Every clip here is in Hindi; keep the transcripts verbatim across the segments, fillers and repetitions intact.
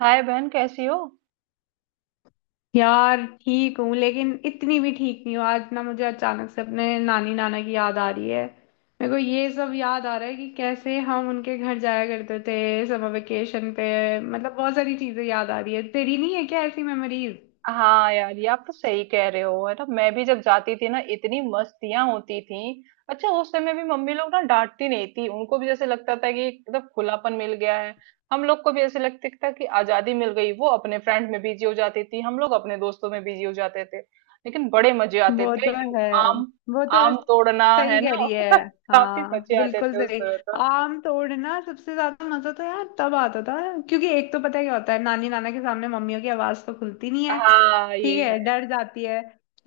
हाय बहन, कैसी हो। यार ठीक हूँ, लेकिन इतनी भी ठीक नहीं हूँ। आज ना मुझे अचानक से अपने नानी नाना की याद आ रही है। मेरे को ये सब याद आ रहा है कि कैसे हम उनके घर जाया करते थे समर वेकेशन पे। मतलब बहुत सारी चीजें याद आ रही है। तेरी नहीं है क्या ऐसी मेमोरीज? हाँ यार, ये आप तो सही कह रहे हो, है ना। मैं भी जब जाती थी ना, इतनी मस्तियां होती थी। अच्छा, उस समय भी मम्मी लोग ना डांटती नहीं थी, उनको भी जैसे लगता था कि एकदम खुलापन मिल गया है। हम लोग को भी ऐसे लगता था कि आजादी मिल गई। वो अपने फ्रेंड में बिजी हो जाती थी, हम लोग अपने दोस्तों में बिजी हो जाते थे, लेकिन बड़े मजे आते वो थे। तो यू है। आम। वो तो आम तोड़ना, है सही कह ना। रही है। काफी हाँ, मजे आते बिल्कुल थे उस सही। समय तो। आम तोड़ना सबसे ज्यादा मजा तो यार तब आता था, क्योंकि एक तो पता है क्या होता है, नानी नाना के सामने मम्मियों की आवाज तो खुलती नहीं है। हाँ ठीक ये। है, डर जाती है।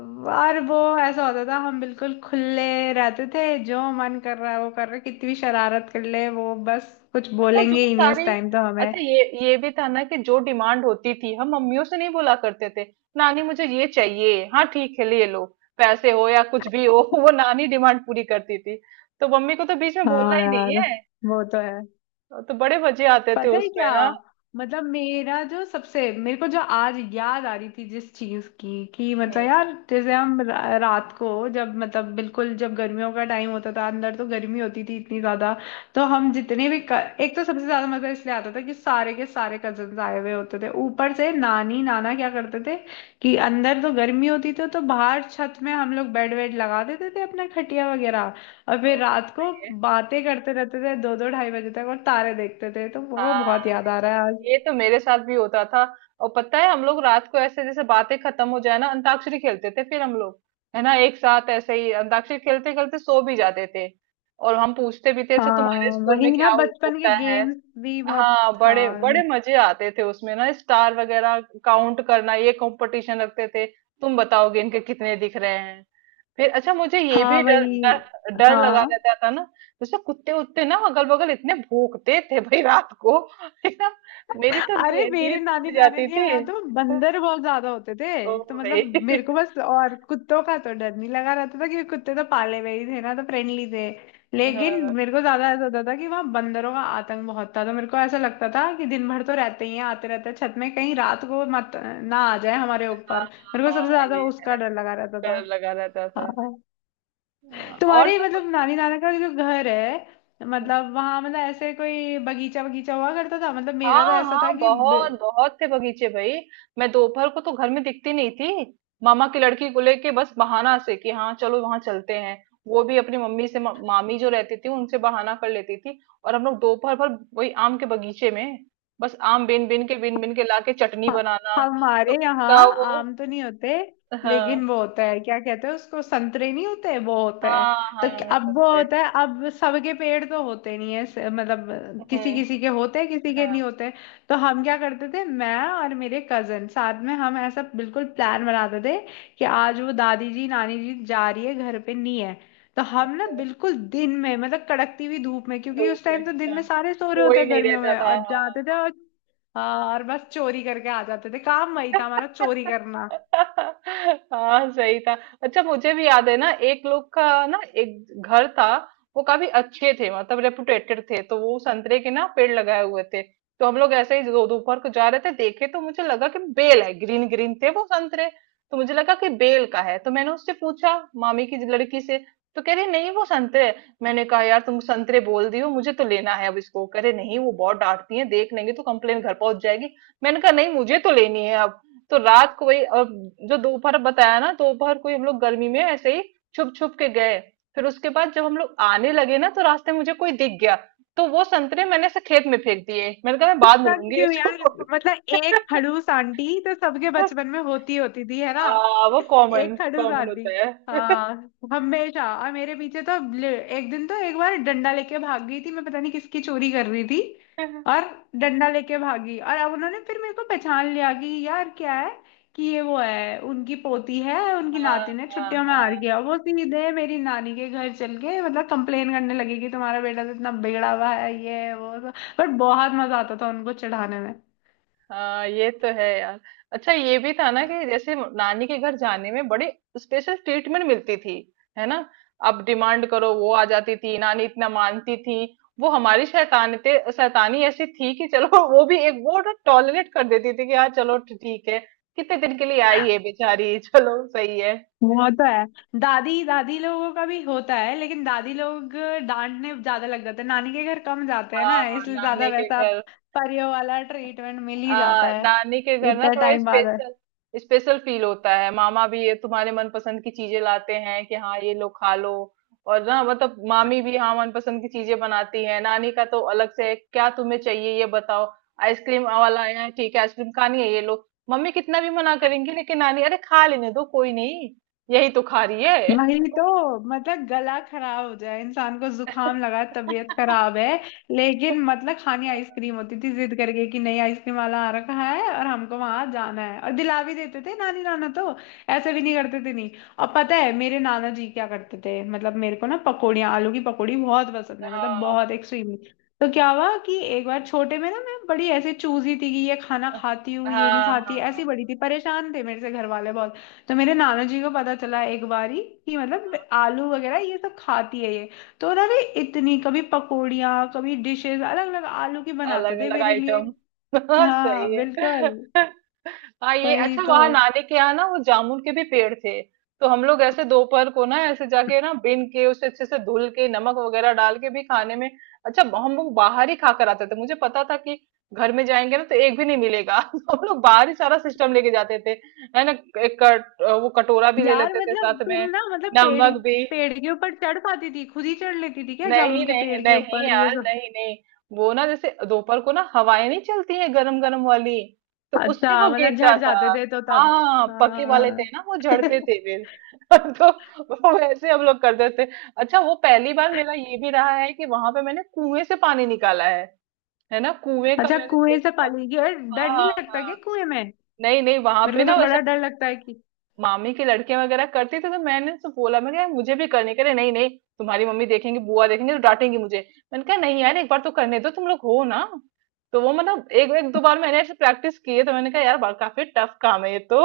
और वो ऐसा होता था, हम बिल्कुल खुले रहते थे, जो मन कर रहा है वो कर रहे, कितनी भी शरारत कर ले वो बस कुछ अच्छा जो बोलेंगे ही नहीं उस सारी। टाइम तो अच्छा, हमें। ये ये भी था ना कि जो डिमांड होती थी हम मम्मियों से नहीं बोला करते थे। नानी मुझे ये चाहिए, हाँ ठीक है ले लो, पैसे हो या कुछ भी हो। वो नानी डिमांड पूरी करती थी, तो मम्मी को तो बीच में बोलना हाँ ही नहीं यार, है। वो तो है। तो बड़े मजे आते थे पता है उसमें क्या, ना। मतलब मेरा जो सबसे मेरे को जो आज याद आ रही थी जिस चीज की कि मतलब हम्म। यार, जैसे हम रा- रात को जब मतलब बिल्कुल जब गर्मियों का टाइम होता था, अंदर तो गर्मी होती थी इतनी ज्यादा। तो हम हम्म, जितने भी क- एक तो सबसे ज्यादा मजा इसलिए आता था कि सारे के सारे कजन आए हुए होते थे, ऊपर से नानी नाना क्या करते थे कि अंदर तो गर्मी होती थी, तो बाहर छत में हम लोग बेड वेड लगा देते थे अपना खटिया वगैरह। और तो फिर रात को सही है। बातें करते रहते थे दो दो ढाई बजे तक, और तारे देखते थे, तो वो बहुत हाँ, याद आ रहा है आज। ये तो मेरे साथ भी होता था। और पता है हम लोग रात को ऐसे जैसे बातें खत्म हो जाए ना, अंताक्षरी खेलते थे फिर हम लोग, है ना। एक साथ ऐसे ही अंताक्षरी खेलते खेलते सो भी जाते थे। और हम पूछते भी थे, अच्छा तुम्हारे हाँ स्कूल वही में क्या ना, हो, बचपन के होता है। गेम्स भी बहुत हाँ था। बड़े बड़े मजे आते थे उसमें ना। स्टार वगैरह काउंट करना, ये कंपटीशन रखते थे। तुम बताओगे इनके कितने दिख रहे हैं। फिर अच्छा, मुझे ये भी हाँ डर वही। डर डर लगा हाँ। रहता था ना, जैसे कुत्ते उत्ते ना अगल बगल इतने भौंकते थे भाई, रात को, है ना। मेरी तो अरे, नी, मेरे नींद नानी टूट नाना जाती के थी। यहाँ तो बंदर बहुत ज्यादा होते थे, ओ तो भाई। मतलब मेरे को बस, और कुत्तों का तो डर नहीं लगा रहता था क्योंकि कुत्ते तो पाले हुए ही थे ना, तो फ्रेंडली थे। लेकिन हाँ मेरे को ज्यादा ऐसा होता था कि वहाँ बंदरों का आतंक बहुत था, तो मेरे को ऐसा लगता था कि दिन भर तो रहते ही हैं, आते रहते हैं छत में, कहीं रात को मत ना आ जाए हमारे हाँ ऊपर। मेरे को हाँ, सबसे ज्यादा ये उसका है। डर लगा रहता था। डर लगा रहता था। हाँ। हाँ, और। तुम्हारे तो। मतलब नानी नाना का जो घर है, मतलब वहां, मतलब ऐसे कोई बगीचा बगीचा हुआ करता था? मतलब मेरा तो हाँ ऐसा हाँ, था कि बहुत बहुत थे बगीचे भाई। मैं दोपहर को तो घर में दिखती नहीं थी। मामा की लड़की को लेके, बस बहाना से कि हाँ चलो वहां चलते हैं। वो भी अपनी मम्मी से, मा- मामी जो रहती थी उनसे बहाना कर लेती थी। और हम लोग दोपहर भर वही आम के बगीचे में, बस आम बिन बिन के बिन बिन के लाके चटनी हाँ, बनाना। तो हमारे यहाँ उसका वो। आम तो नहीं होते, लेकिन हाँ वो होता है, क्या कहते हैं उसको, संतरे नहीं होते, वो होता है। हाँ, तो क- हाँ अब वो संतरे। होता है, अब सबके पेड़ तो होते नहीं है, स- मतलब हम्म किसी हम्म, किसी के होते हैं, किसी के हाँ। नहीं होते। तो हम क्या करते थे, मैं और मेरे कजन साथ में हम ऐसा बिल्कुल प्लान बनाते थे कि आज वो दादी जी, नानी जी जा रही है, घर पे नहीं है, तो हम ना अच्छा, बिल्कुल दिन में, मतलब कड़कती हुई धूप में, क्योंकि धूप उस में। टाइम तो दिन हाँ, में सारे सो रहे होते कोई हैं नहीं गर्मियों रहता में, था, और हाँ जाते हाँ, थे, हाँ। और हाँ, और बस चोरी करके आ जाते थे। काम वही था हमारा, चोरी करना। हाँ सही था। अच्छा मुझे भी याद है ना, एक लोग का ना, एक घर था। वो काफी अच्छे थे, मतलब रेपुटेटेड थे, तो वो संतरे के ना पेड़ लगाए हुए थे। तो हम लोग ऐसे ही दो- दोपहर को जा रहे थे, देखे तो मुझे लगा कि बेल है, ग्रीन ग्रीन थे वो संतरे। तो मुझे लगा कि बेल का है, तो मैंने उससे पूछा, मामी की लड़की से। तो कह रही, नहीं वो संतरे है। मैंने कहा, यार तुम संतरे बोल दियो, मुझे तो लेना है अब इसको। कह रहे नहीं, वो बहुत डांटती है, देख लेंगे तो कंप्लेन घर पहुंच जाएगी। मैंने कहा नहीं, मुझे तो लेनी है अब। तो रात को वही, और जो दोपहर बताया ना दोपहर को ही हम लोग गर्मी में ऐसे ही छुप छुप के गए। फिर उसके बाद जब हम लोग आने लगे ना, तो रास्ते में मुझे कोई दिख गया। तो वो संतरे मैंने ऐसे खेत में फेंक दिए, मैंने कहा मैं बाद में पता नहीं लूंगी क्यों यार, उसको। मतलब एक खड़ूस आंटी तो सबके बचपन में होती होती थी है ना, आ, वो कॉमन एक खड़ूस कॉमन आंटी। होता है। हाँ हमेशा, और मेरे पीछे तो ले- एक दिन तो, एक बार डंडा लेके भाग गई थी, मैं पता नहीं किसकी चोरी कर रही थी, हाँ और डंडा लेके भागी। और अब उन्होंने फिर मेरे को पहचान लिया कि यार क्या है, कि ये वो है, उनकी पोती है, उनकी हाँ नातिन है, छुट्टियों में आ हाँ रही है, और वो सीधे मेरी नानी के घर चल के मतलब कंप्लेन करने लगी कि तुम्हारा बेटा तो इतना बिगड़ा हुआ है, ये है, वो। पर बहुत मजा आता था उनको चढ़ाने में। हाँ, ये तो है यार। अच्छा ये भी था ना कि जैसे नानी के घर जाने में बड़ी स्पेशल ट्रीटमेंट मिलती थी, है ना। अब डिमांड करो वो आ जाती थी, नानी इतना मानती थी। वो हमारी शैतानते शैतानी ऐसी थी कि चलो, वो भी एक वो ना टॉलरेट कर देती थी, कि हाँ चलो ठीक है, कितने दिन के लिए आई है बेचारी। चलो सही है। वो तो है, दादी दादी लोगों का भी होता है, लेकिन दादी लोग डांटने ज्यादा लग जाते हैं, नानी के घर कम जाते हैं ना हाँ इसलिए, ज्यादा नानी के वैसा घर। परियों वाला ट्रीटमेंट मिल ही जाता आ, है नानी के घर ना इतने थोड़ा टाइम बाद। स्पेशल, स्पेशल फील होता है। मामा भी ये तुम्हारे मनपसंद की चीजें लाते हैं कि हाँ ये लो खा लो। और ना मतलब मामी भी हाँ मनपसंद की चीजें बनाती है। नानी का तो अलग से है, क्या तुम्हें चाहिए ये बताओ। आइसक्रीम वाला आया है, हाँ ठीक है आइसक्रीम खानी है ये लो। मम्मी कितना भी मना करेंगी, लेकिन नानी, अरे खा लेने दो कोई नहीं, यही तो खा रही है। वही तो, मतलब गला खराब हो जाए, इंसान को जुकाम लगा, तबीयत खराब है, लेकिन मतलब खानी आइसक्रीम होती थी जिद करके, कि नहीं, आइसक्रीम वाला आ रखा है और हमको वहां जाना है, और दिला भी देते थे नानी नाना तो, ऐसे भी नहीं करते थे नहीं। और पता है मेरे नाना जी क्या करते थे, मतलब मेरे को ना पकौड़ियाँ, आलू की पकौड़ी बहुत पसंद है, मतलब हाँ बहुत एक्सट्रीमली। तो क्या हुआ कि एक बार छोटे में ना मैं बड़ी ऐसे चूजी थी कि ये खाना खाती हूँ, ये नहीं हाँ खाती, हाँ ऐसी बड़ी थी, परेशान थे मेरे से घर वाले बहुत। तो मेरे नाना जी को पता चला एक बारी कि हाँ, मतलब आलू वगैरह ये सब खाती है ये, तो ना वे इतनी कभी पकौड़ियाँ, कभी डिशेस अलग अलग आलू की बनाते अलग थे अलग मेरे लिए। आइटम। सही हाँ, है। बिल्कुल। हाँ, ये वही अच्छा तो वहां नानी के यहाँ ना वो जामुन के भी पेड़ थे। तो हम लोग ऐसे दोपहर को ना ऐसे जाके ना बिन के, उसे अच्छे से धुल के नमक वगैरह डाल के भी खाने में। अच्छा हम लोग बाहर ही खा कर आते थे, मुझे पता था कि घर में जाएंगे ना तो एक भी नहीं मिलेगा। तो हम लोग बाहर ही सारा सिस्टम लेके जाते थे, है ना। एक कट, वो कटोरा भी ले यार, लेते थे मतलब साथ तुम में, ना, मतलब पेड़, नमक भी। पेड़ के ऊपर चढ़ पाती थी, खुद ही चढ़ लेती थी क्या नहीं जामुन के नहीं पेड़ के नहीं ऊपर ये यार, सब? नहीं नहीं। वो ना जैसे दोपहर को ना हवाएं नहीं चलती है, गरम गरम वाली, तो उससे वो अच्छा, मतलब गिरता झड़ था। जाते थे तो हाँ तब। हाँ, हाँ, पके वाले थे हाँ। ना वो झड़ते थे फिर। तो वो वैसे हम लोग करते थे। अच्छा, वो पहली बार मेरा ये भी रहा है कि वहां पे मैंने कुएं से पानी निकाला है है ना। कुएं का अच्छा, मैंने कुएं से देखा। पाली गई? और डर हाँ नहीं हाँ लगता क्या हाँ। कुएं में? नहीं नहीं वहां मेरे पे को ना तो वैसे बड़ा डर लगता है। मामी के लड़के वगैरह करते थे, तो मैंने तो बोला मैं, यार मुझे भी करने के लिए, नहीं नहीं तुम्हारी मम्मी देखेंगी, बुआ देखेंगी तो डांटेंगी मुझे। मैंने कहा नहीं यार, एक बार तो करने दो, तुम लोग हो ना। तो वो मतलब एक एक दो बार मैंने ऐसे प्रैक्टिस की है, तो मैंने कहा यार बा- काफी टफ काम है ये तो।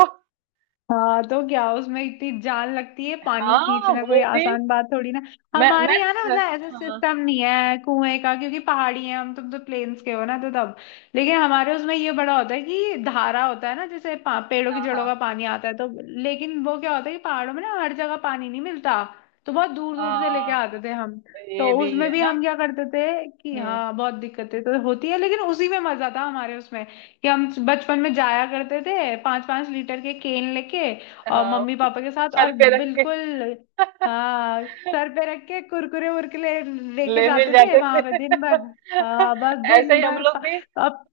हाँ तो क्या, उसमें इतनी जान लगती है, पानी हाँ खींचना कोई वो भी। आसान बात थोड़ी ना। मैं मैं। हमारे यहाँ ना, मतलब ऐसा हाँ सिस्टम नहीं है कुएं का, क्योंकि पहाड़ी है हम, तुम तो प्लेन्स के हो ना, तो तब। लेकिन हमारे उसमें ये बड़ा होता है कि धारा होता है ना, जैसे पा- पेड़ों की हाँ जड़ों हाँ का पानी आता है तो। लेकिन वो क्या होता है कि पहाड़ों में ना हर जगह पानी नहीं मिलता। तो बहुत दूर दूर से लेके हाँ, आते थे हम। तो ये भी उसमें है भी ना। हम क्या करते थे कि हम्म। हाँ, बहुत दिक्कतें तो होती है, लेकिन उसी में मजा था हमारे उसमें, कि हम बचपन में जाया करते थे पांच पांच लीटर के केन लेके, और हाँ, मम्मी पापा के साथ, सर और पे रख के। बिल्कुल, हाँ, सर पे रख के कुरकुरे वुरकुरे लेके ले मिल जाते थे जाते थे। वहां पे दिन भर। हाँ, बस ऐसे ही दिन हम भर लोग पा, भी अब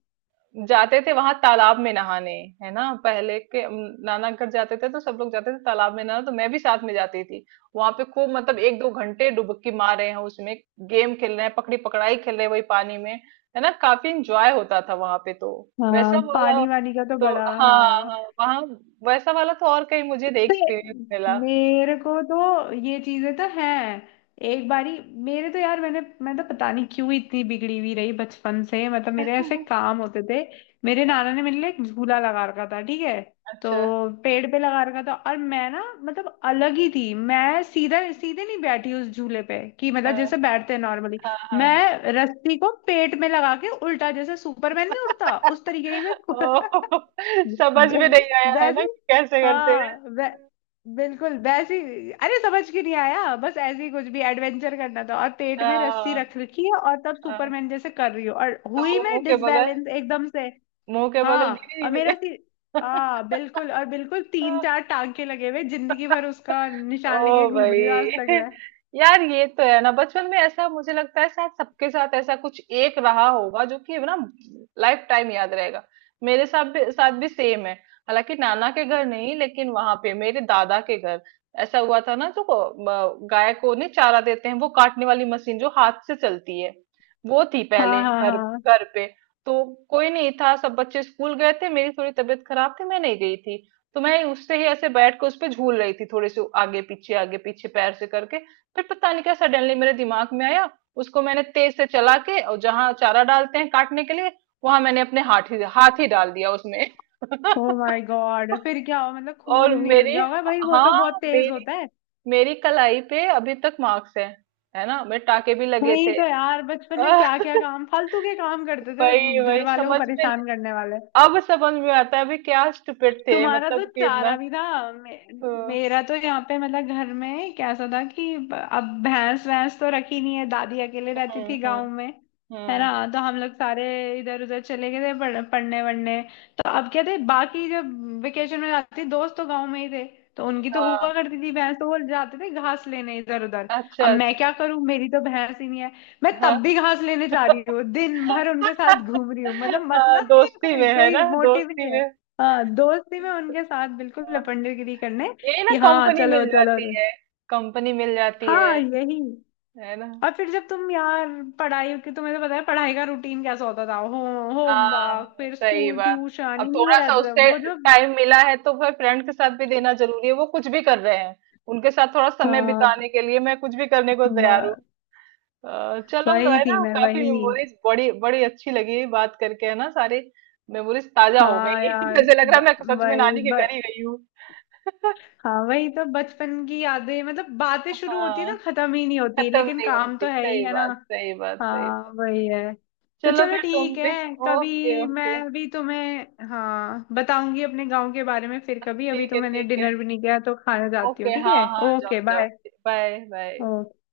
जाते थे वहां तालाब में नहाने, है ना। पहले के अम, नाना घर जाते थे तो सब लोग जाते थे तालाब में नहाने, तो मैं भी साथ में जाती थी। वहां पे खूब मतलब एक दो घंटे डुबकी मार रहे हैं उसमें, गेम खेल रहे हैं, पकड़ी पकड़ाई खेल रहे हैं वही पानी में, है ना। काफी इंजॉय होता था वहां पे तो। हाँ वैसा वाला पानी वानी का तो तो, बड़ा, हाँ हाँ। हाँ, वहाँ वैसा वाला तो और कहीं मुझे नहीं अरे, एक्सपीरियंस मिला। मेरे को तो ये चीजें तो हैं। एक बारी मेरे तो यार, मैंने मैं तो पता नहीं क्यों इतनी बिगड़ी हुई रही बचपन से, मतलब मेरे ऐसे काम होते थे। मेरे नाना ने मेरे लिए एक झूला लगा रखा था, ठीक है, तो अच्छा। पेड़ पे लगा रखा था, और मैं ना मतलब अलग ही थी मैं, सीधा सीधे नहीं बैठी उस झूले पे कि मतलब हाँ जैसे बैठते हैं नॉर्मली। हाँ हाँ। मैं रस्सी को पेट में लगा के उल्टा, जैसे सुपरमैन नहीं उड़ता, उस तरीके से। ओ, समझ में वै- नहीं आया, है वैसे, ना कि कैसे करते हाँ वै, हैं। बिल्कुल वैसे ही- अरे समझ के नहीं आया, बस ऐसे ही कुछ भी एडवेंचर करना था, और पेट में रस्सी हाँ रख रखी है, और तब हाँ, सुपरमैन जैसे कर रही हूँ, और तो हुई वो मुंह मैं के बगल, डिसबैलेंस एकदम से। मुंह के हाँ बगल और मेरा गिरी। सी हाँ बिल्कुल, और बिल्कुल तीन चार टांके लगे हुए, जिंदगी भर उसका निशान लेके ओ घूम रही हूँ आज भाई। तक मैं। यार ये तो है ना, बचपन में ऐसा मुझे लगता है शायद सबके साथ ऐसा कुछ एक रहा होगा जो कि ना लाइफ टाइम याद रहेगा। मेरे साथ भी साथ भी सेम है, हालांकि नाना के घर नहीं, लेकिन वहां पे मेरे दादा के घर ऐसा हुआ था ना। जो को- म- गाय को नहीं चारा देते हैं, वो काटने वाली मशीन जो हाथ से चलती है वो थी पहले हाँ हाँ घर हाँ। घर पे। तो कोई नहीं था, सब बच्चे स्कूल गए थे, मेरी थोड़ी तबीयत खराब थी, मैं नहीं गई थी। तो मैं उससे ही ऐसे बैठ के उस पे झूल रही थी, थोड़ी सी आगे पीछे आगे पीछे पैर से करके। फिर पता नहीं क्या सडनली मेरे दिमाग में आया, उसको मैंने तेज से चला के, और जहां चारा डालते हैं काटने के लिए, वहां मैंने अपने हाथ ही हाथ ही डाल दिया उसमें। ओ माय गॉड, फिर क्या हुआ, मतलब खून और निकल मेरी गया होगा भाई, वो तो बहुत हाँ तेज मेरी होता। मेरी कलाई पे अभी तक मार्क्स है है ना, मेरे टाके भी लगे वही थे। तो यार, बचपन में क्या क्या काम, फालतू के काम करते थे, वही घर वही वालों को समझ में नहीं। परेशान करने वाले। अब समझ में आता है अभी, क्या स्टूपिड थे तुम्हारा तो मतलब कि इतना। चारा भी था मे, हम्म मेरा तो यहाँ पे मतलब घर में कैसा था कि ब- अब भैंस भैंस तो रखी नहीं है, दादी अकेले रहती हम्म थी गांव हम्म में, है हम्म। ना, तो हम लोग सारे इधर उधर चले गए थे पढ़- पढ़ने वढ़ने। तो अब क्या थे बाकी, जब वेकेशन में जाती थी, दोस्त तो गांव में ही थे, तो उनकी तो हुआ हाँ, करती थी भैंस, तो वो जाते थे घास लेने इधर उधर। अच्छा अब मैं अच्छा। क्या करूं, मेरी तो भैंस ही नहीं है, मैं हाँ। तब भी घास लेने जा रही हूँ, दिन भर उनके साथ घूम रही हूँ, मतलब हाँ मतलब नहीं है दोस्ती कोई, में, है कोई ना, मोटिव दोस्ती नहीं में। है। हाँ, दोस्ती में उनके साथ बिल्कुल हाँ, लपंडेगिरी करने, यही ना, कि हाँ कंपनी चलो मिल चलो जाती चलो। है। कंपनी मिल जाती है हाँ, यही। है ना। और फिर जब तुम यार पढ़ाई की, तुम्हें तो पता है पढ़ाई का रूटीन कैसा होता था, हो, हाँ होमवर्क फिर सही स्कूल बात। ट्यूशन अब इन्हीं में थोड़ा सा रहते थे उससे वो जो। टाइम मिला है, तो फिर फ्रेंड के साथ भी देना जरूरी है, वो कुछ भी कर रहे हैं, उनके साथ थोड़ा समय हाँ। बिताने के लिए मैं कुछ भी करने को तैयार हूँ। ब- अ, चलो वही है थी ना, मैं, काफी वही। मेमोरीज बड़ी बड़ी अच्छी लगी बात करके, है ना, सारी मेमोरीज ताजा हो हाँ गई। यार, जैसे लग रहा है ब, मैं सच में वही नानी के ब, घर ही गई हूँ। हाँ, वही तो बचपन की यादें, मतलब बातें शुरू होती है हाँ, ना खत्म ही नहीं होती, खत्म लेकिन नहीं काम होती, तो है ही सही है ना। बात, सही बात, सही हाँ, बात। वही है। तो चलो चलो फिर तुम ठीक भी, है, ओके कभी ओके। मैं भी तुम्हें हाँ बताऊंगी अपने गांव के बारे में फिर कभी, अभी ठीक तो है मैंने ठीक है, डिनर भी नहीं किया, तो खाना जाती ओके, हूँ, ठीक है? हाँ हाँ ओके, जाओ जाओ। Bye bye. बाय।